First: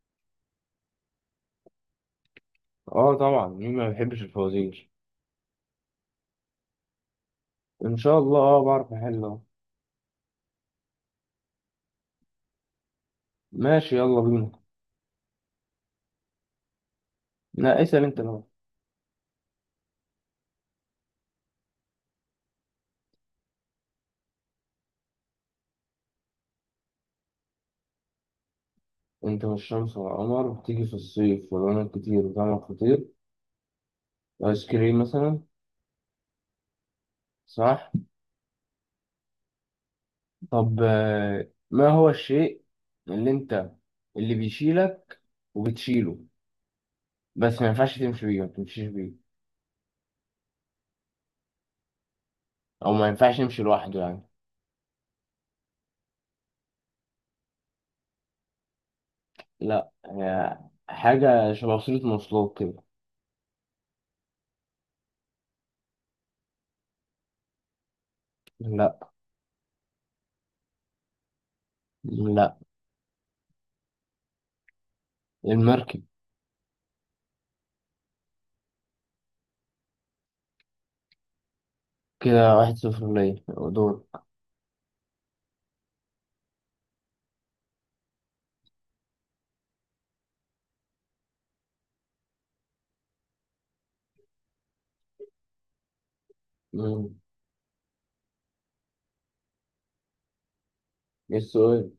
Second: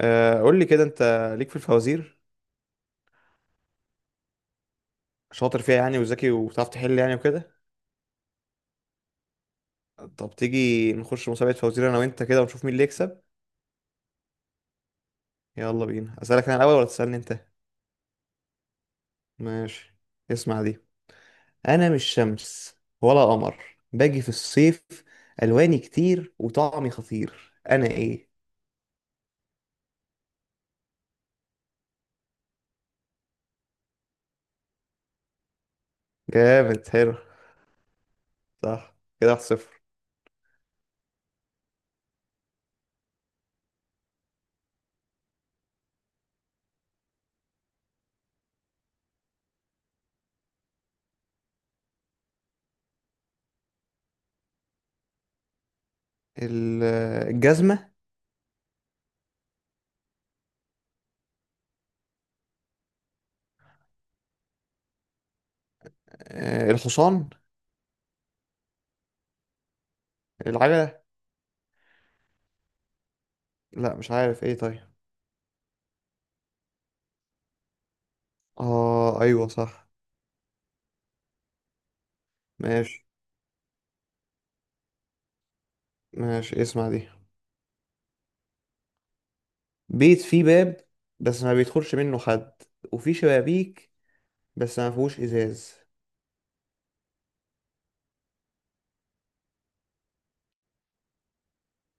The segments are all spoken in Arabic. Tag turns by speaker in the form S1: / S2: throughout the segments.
S1: قول لي كده انت ليك في الفوازير،
S2: اه، طبعا مين ما بيحبش الفوازير.
S1: شاطر فيها يعني وذكي وبتعرف تحل يعني وكده.
S2: ان شاء الله، اه بعرف احل اهو.
S1: طب تيجي نخش مسابقة فوازير انا وانت كده ونشوف مين اللي يكسب.
S2: ماشي، يلا بينا.
S1: يلا بينا. اسالك انا الاول ولا تسالني انت؟
S2: لا، اسأل انت بقى.
S1: ماشي، اسمع دي. انا مش شمس ولا قمر، باجي في الصيف، الواني كتير وطعمي خطير، انا ايه؟
S2: انت والشمس والقمر بتيجي في الصيف ولونك كتير وطعمك خطير. ايس كريم مثلا.
S1: جامد، حلو.
S2: صح.
S1: صح، كده 1-0.
S2: طب ما هو الشيء اللي انت اللي بيشيلك وبتشيله، بس ما ينفعش تمشي بيه، ما تمشيش بيه. او ما ينفعش يمشي لوحده يعني.
S1: ال- الجزمة.
S2: لا، هي حاجة شبه وسيلة مواصلات كده.
S1: الحصان.
S2: لا.
S1: العجلة.
S2: لا.
S1: لا مش عارف ايه، طيب.
S2: المركب.
S1: اه ايوه صح.
S2: كده واحد
S1: ماشي
S2: صفر، ليا دور.
S1: ماشي. اسمع دي. بيت فيه باب بس ما بيدخلش منه حد، وفيه شبابيك بس ما فيهوش ازاز،
S2: مم. ايه السؤال؟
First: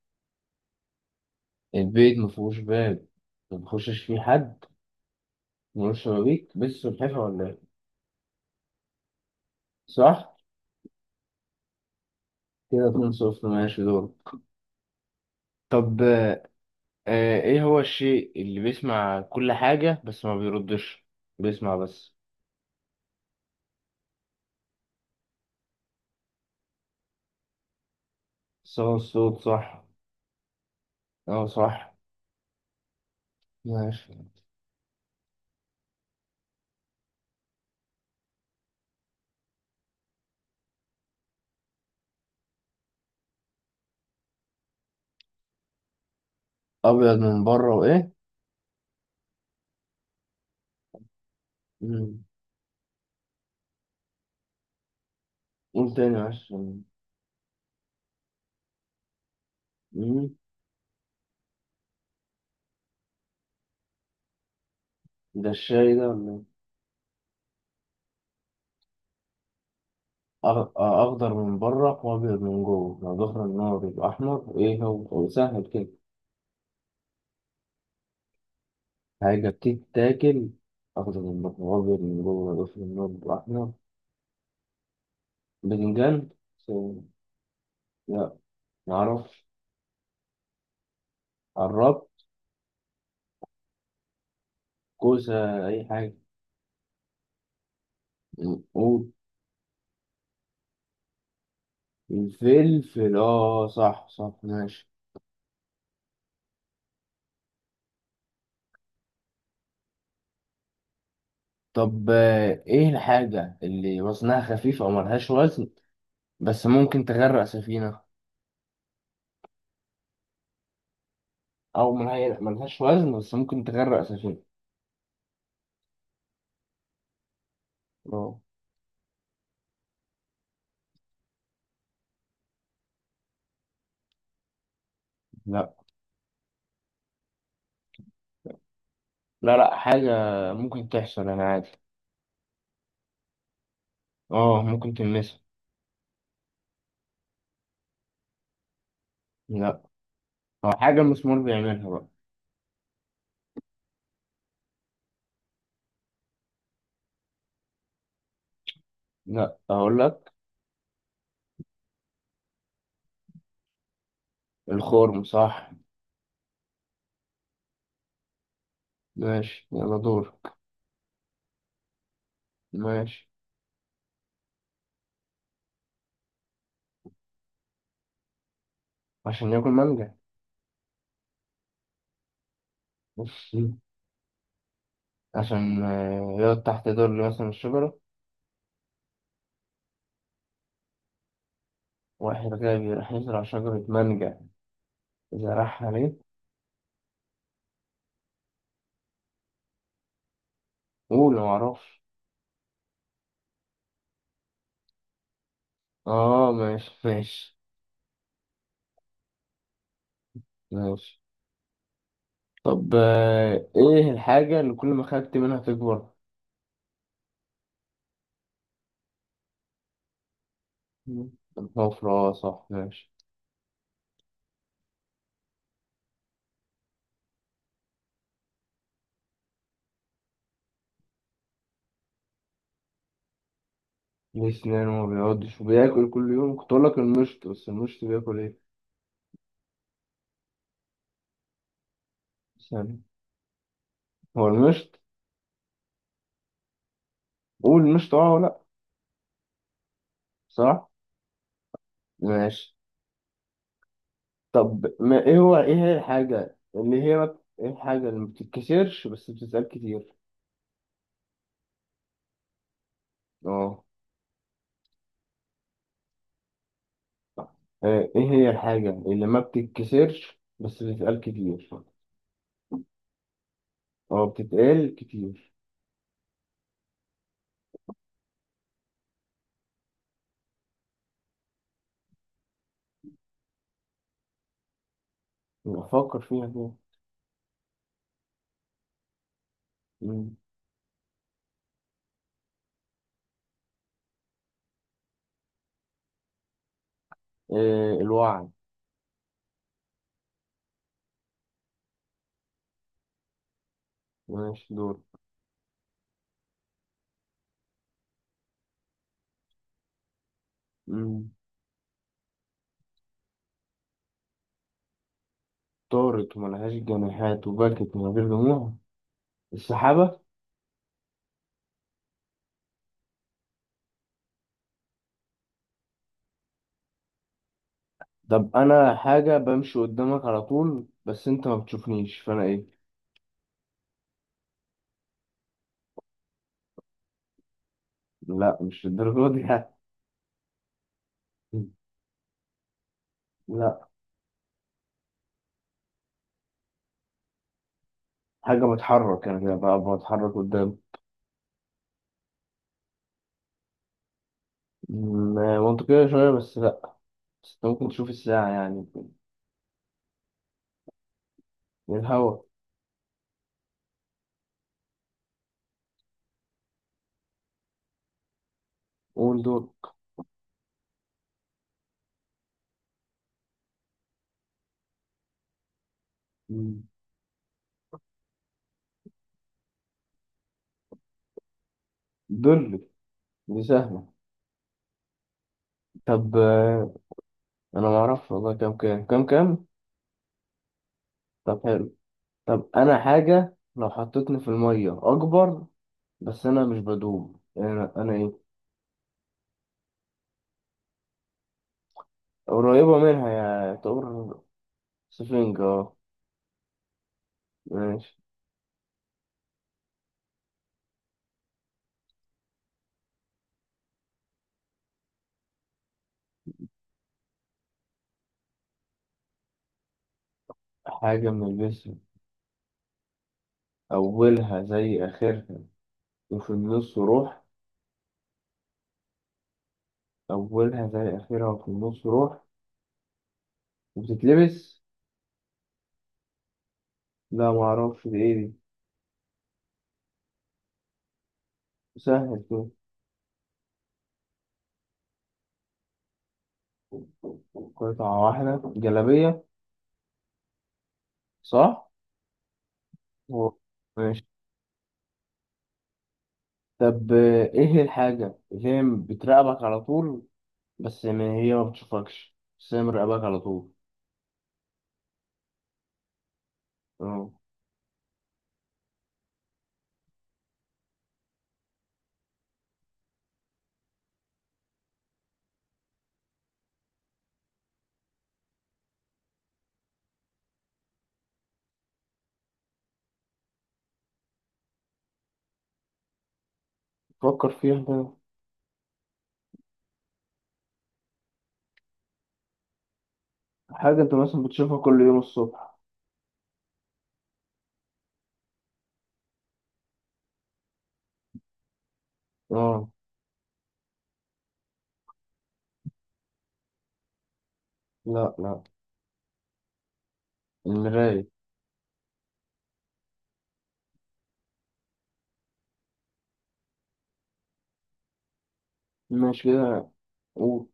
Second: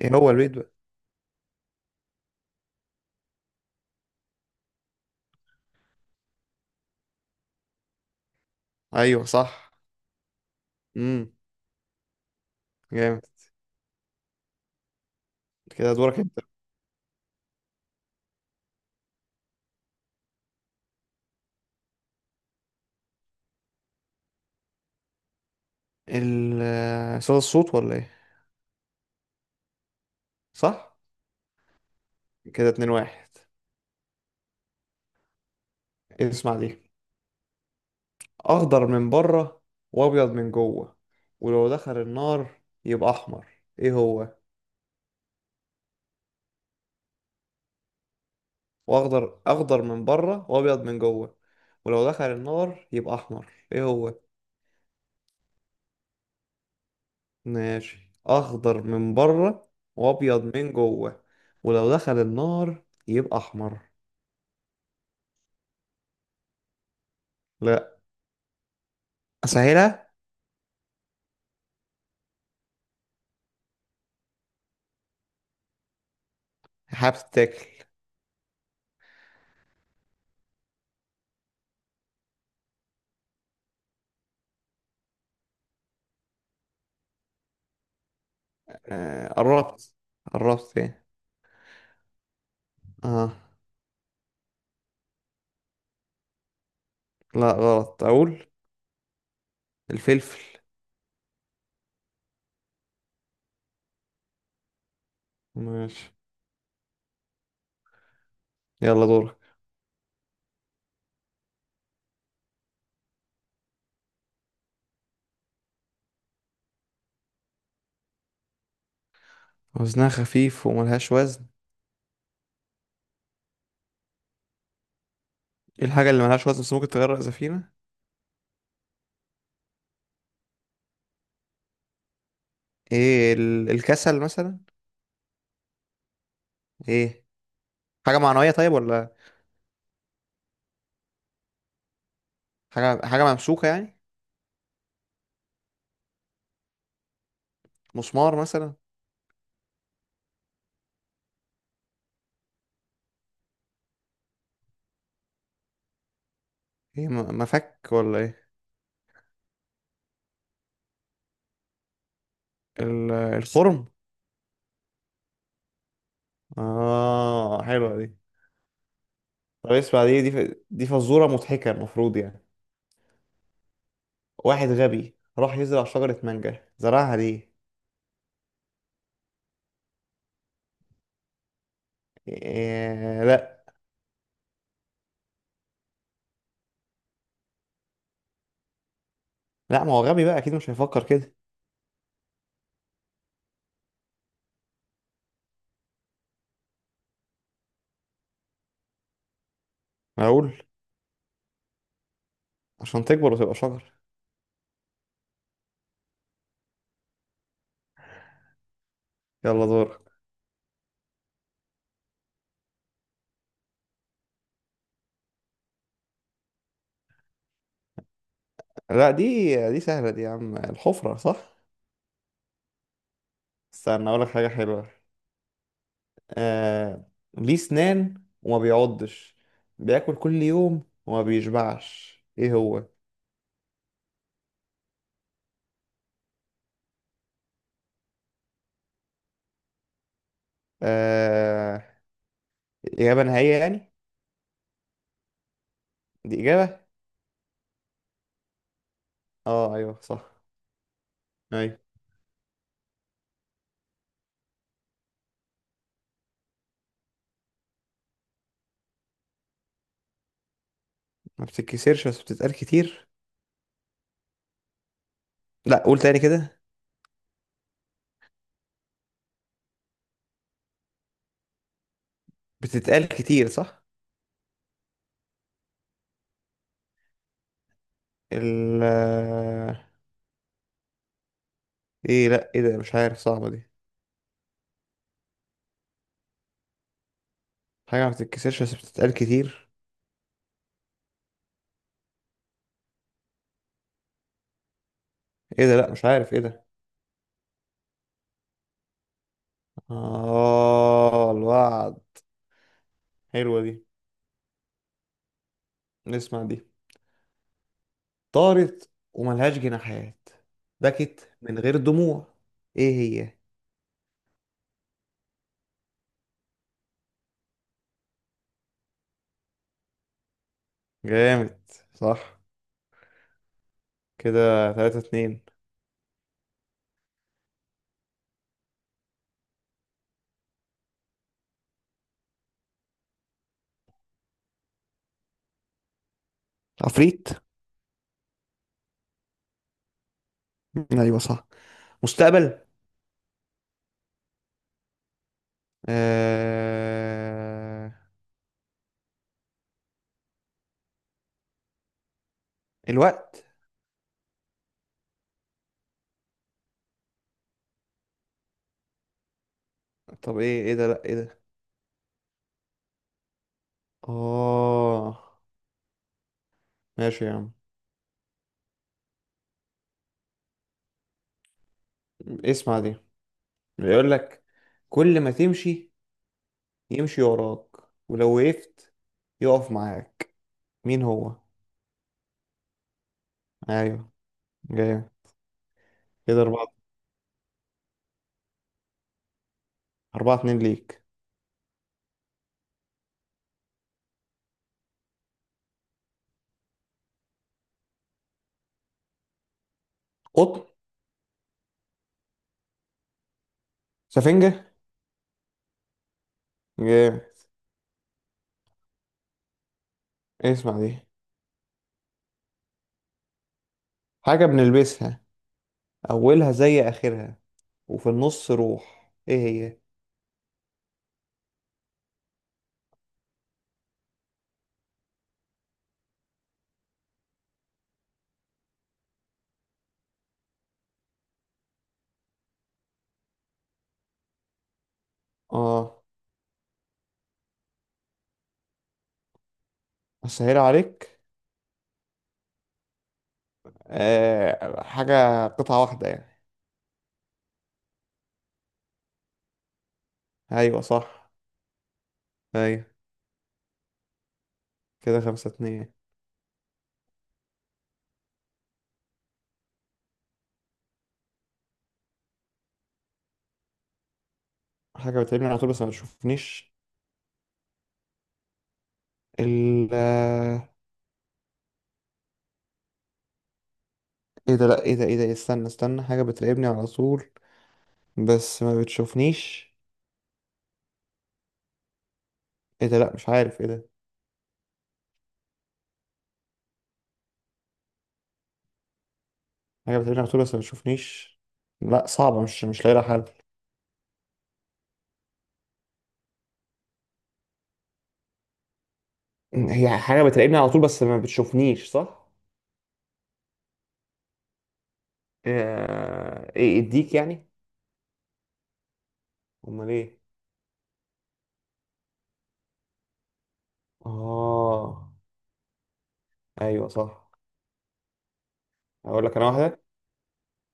S1: ايه هو البيت بقى؟
S2: البيت ما فيهوش باب، ما بيخشش فيه حد، ملوش شبابيك، بس سلحفاة ولا ايه؟
S1: ايوه صح.
S2: صح.
S1: امم.
S2: كده اتنين
S1: جامد.
S2: صفر، ماشي دور.
S1: كده
S2: طب
S1: دورك انت.
S2: ايه هو الشيء اللي بيسمع كل حاجة بس ما بيردش، بيسمع بس.
S1: ال آه، صدى الصوت ولا ايه؟
S2: صوت الصوت. صح.
S1: صح،
S2: اه صح.
S1: كده 2-1.
S2: ماشي.
S1: اسمع دي. اخضر من بره وابيض من جوه، ولو دخل النار يبقى احمر، ايه هو؟
S2: ابيض من بره وايه؟
S1: واخضر من بره وابيض من جوه، ولو
S2: مم.
S1: دخل النار يبقى احمر، ايه هو؟
S2: قول تاني معلش.
S1: ماشي، اخضر من بره
S2: مم.
S1: وابيض من جوه، ولو دخل النار يبقى احمر.
S2: ده الشاي ده ولا إيه؟
S1: لا، اسهلها.
S2: أخضر من بره وأبيض من جوه، لو ظهر النار يبقى أحمر. إيه هو؟ هو سهل كده.
S1: هبتكل.
S2: حاجة بتتاكل. أخضر من بره وأبيض من جوه، لو ظهر النار يبقى أحمر. باذنجان. سو- لا.
S1: آه
S2: معرفش.
S1: قربت. قربت ايه؟
S2: قربت.
S1: اه.
S2: كوسة، أي حاجة.
S1: لا غلط، اقول.
S2: قول.
S1: الفلفل.
S2: الفلفل، آه صح صح، ماشي.
S1: ماشي. يلا دورك.
S2: طب إيه الحاجة اللي وزنها خفيف أو ملهاش وزن بس ممكن تغرق سفينة؟
S1: وزنها خفيف وملهاش وزن؟
S2: أو ملهاش وزن بس ممكن تغرق سفينة.
S1: ايه الحاجة اللي ملهاش وزن بس ممكن تغرق سفينة؟
S2: اه.
S1: ايه الكسل مثلا؟
S2: لا.
S1: ايه، حاجة معنوية طيب ولا؟
S2: لا. لا، حاجة ممكن تحصل، أنا عادي.
S1: حاجة ممسوكة يعني؟
S2: اه، ممكن تلمسها.
S1: مسمار مثلا؟
S2: لا. أو حاجة المسمار بيعملها بقى.
S1: ايه، مفك ولا ايه؟
S2: لا، أقول لك.
S1: الخرم.
S2: الخرم، صح.
S1: اه حلوة دي.
S2: ماشي
S1: طب
S2: يلا
S1: اسمع دي
S2: دور.
S1: دي دي فزورة مضحكة المفروض يعني.
S2: ماشي.
S1: واحد غبي راح يزرع شجرة مانجا، زرعها ليه؟
S2: عشان ياكل مانجا.
S1: إيه؟
S2: بص،
S1: لا.
S2: عشان يقعد تحت ظل مثلا الشجرة.
S1: لا، ما هو غبي بقى، أكيد مش هيفكر كده.
S2: واحد غبي راح يزرع شجرة مانجا، زرعها ليه؟
S1: معقول.
S2: قول معرفش.
S1: عشان تكبر وتبقى شجر.
S2: اه ماشي ماشي.
S1: يلا دور.
S2: ماشي. طب ايه الحاجة اللي كل ما خدت منها تكبر؟
S1: لا دي، دي سهلة دي يا عم، الحفرة صح؟
S2: الحفرة، صح ماشي.
S1: استنى أقولك حاجة حلوة. آه... ليه سنان وما بيعضش، بياكل كل يوم وما بيشبعش، إيه هو؟
S2: ليه سنان وما بيقعدش وبياكل كل يوم، كنت اقول لك المشط، بس المشط بياكل ايه؟
S1: آه...
S2: ثانية.
S1: إجابة نهائية يعني؟
S2: هو المشط.
S1: دي إجابة؟
S2: قول المشط اه ولا لأ،
S1: اه ايوه صح.
S2: صح،
S1: ايوه.
S2: ماشي. طب ما ايه هي الحاجة اللي هي ما بت- ايه الحاجة اللي ما بتتكسرش بس بتتقال كتير؟
S1: ما بتتكسرش بس بتتقال كتير؟
S2: اه.
S1: لا قول تاني كده.
S2: ايه هي الحاجة اللي ما بتتكسرش بس بتتقال كتير؟
S1: بتتقال كتير، صح.
S2: اه، بتتقال كتير.
S1: ال، ايه؟ لا، ايه ده؟ مش عارف، صعبة دي.
S2: افكر فيها كده.
S1: حاجة ما بتتكسرش بس بتتقال كتير.
S2: مم.
S1: ايه ده؟ لا مش عارف ايه ده.
S2: إيه، الوعي.
S1: اه، الوعد. حلوة دي.
S2: ماشي دور.
S1: نسمع دي. طارت وملهاش جناحات،
S2: مم.
S1: بكت من غير دموع، ايه هي؟
S2: طارت وملهاش جناحات، وبكت من غير دموع. السحابة.
S1: جامد. صح. كده 3-2.
S2: طب انا حاجه بمشي قدامك على طول بس انت ما بتشوفنيش، فانا ايه؟
S1: عفريت.
S2: لا، مش الدرجه دي يعني.
S1: ايوه صح. مستقبل.
S2: لا،
S1: آه...
S2: حاجه بتحرك، انا كده بقى بتحرك قدام.
S1: الوقت.
S2: منطقيه شويه، بس لا. بس انت ممكن تشوف الساعه يعني.
S1: طب ايه؟ ايه ده؟ لا ايه ده؟
S2: من الهوا.
S1: اه ماشي يا عم.
S2: قول دول.
S1: اسمع دي. بيقول لك كل ما تمشي
S2: م.
S1: يمشي وراك، ولو وقفت يقف معاك، مين هو؟
S2: دول، دي سهله.
S1: ايوه. جاي.
S2: طب
S1: كده اربعة.
S2: انا ما اعرفش والله، كام كام كام كام.
S1: 4-2 ليك.
S2: طب حلو. طب انا حاجه لو حطيتني في الميه اكبر، بس انا مش بدوب، انا انا ايه؟
S1: قطن.
S2: قريبه منها، يا طور.
S1: سفنجة.
S2: سفنج، اه.
S1: جاي.
S2: ماشي.
S1: اسمع دي. حاجة بنلبسها، اولها زي اخرها، وفي النص روح، ايه هي؟
S2: حاجة من الجسم. أولها زي آخرها وفي النص روح. أولها زي آخرها وفي النص روح وبتتلبس.
S1: اه.
S2: لا، معرفش دي إيه دي.
S1: اسهل عليك؟
S2: سهل كده.
S1: حاجة قطعة واحدة يعني.
S2: قطعة واحدة، جلابية.
S1: ايوه صح.
S2: صح؟
S1: ايوه.
S2: و- ماشي.
S1: كده 5-2.
S2: طب إيه الحاجة اللي هي بتراقبك على طول بس ما هي ما بتشوفكش، بس هي مراقبك على طول.
S1: حاجة بتقابلني على طول بس ما بتشوفنيش؟
S2: اه.
S1: ال آه، ايه ده؟ لا ايه ده؟ ايه ده؟ استنى استنى، حاجة بتراقبني على طول بس ما بتشوفنيش. ايه ده؟ لا مش عارف ايه ده.
S2: فكر فيها كده.
S1: حاجة بتراقبني على طول بس ما بتشوفنيش. لا صعبة، مش لاقي لها حل.
S2: حاجة أنت مثلا بتشوفها كل يوم الصبح.
S1: هي حاجة بتراقبني على طول بس ما بتشوفنيش، صح؟
S2: اه.
S1: ايه، اديك يعني؟
S2: لا لا.
S1: امال ايه؟
S2: المراية.
S1: اه ايوه صح. اقول لك
S2: ماشي
S1: انا واحدة.
S2: كده. قول.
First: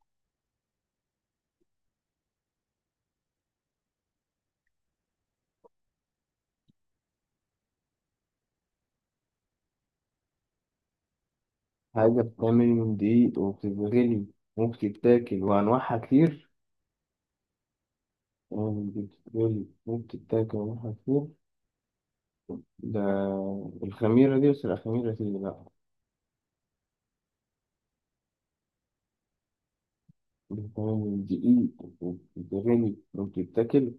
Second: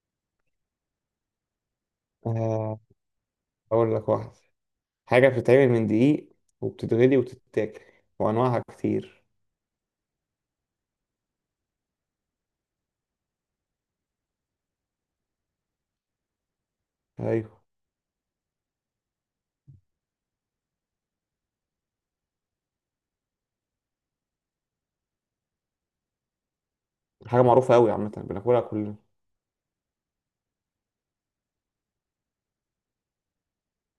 S1: آه، اقول لك واحدة. حاجة بتتعمل من دقيق، وبتتغلي وتتاكل، وأنواعها كتير.
S2: حاجة بتتعمل من دقيق وبتتغلي وبتتاكل وأنواعها كتير.
S1: أيوة.
S2: وبتتغلي وبتتاكل وأنواعها كتير. ده الخميرة دي، بس لا، الخميرة دي لأ.
S1: حاجة معروفة أوي، عامة بناكلها كلنا.
S2: بتتعمل من دقيق وبتتغلي وبتتاكل.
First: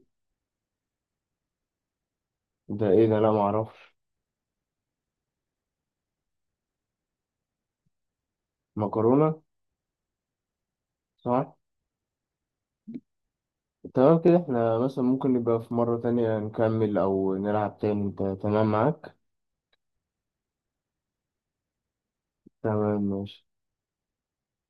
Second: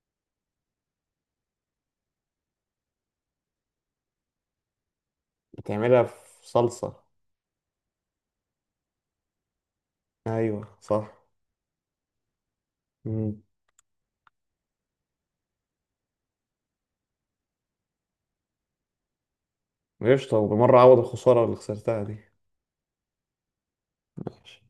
S2: ده إيه ده؟ لأ معرفش.
S1: بتعملها في صلصة.
S2: مكرونة.
S1: أيوة صح.
S2: صح؟
S1: مم.
S2: تمام كده، احنا مثلا ممكن نبقى في مرة تانية نكمل أو نلعب تاني، أنت تمام معاك؟
S1: قشطة، وبالمرة أعوض الخسارة اللي خسرتها دي.
S2: تمام ماشي.
S1: ماشي.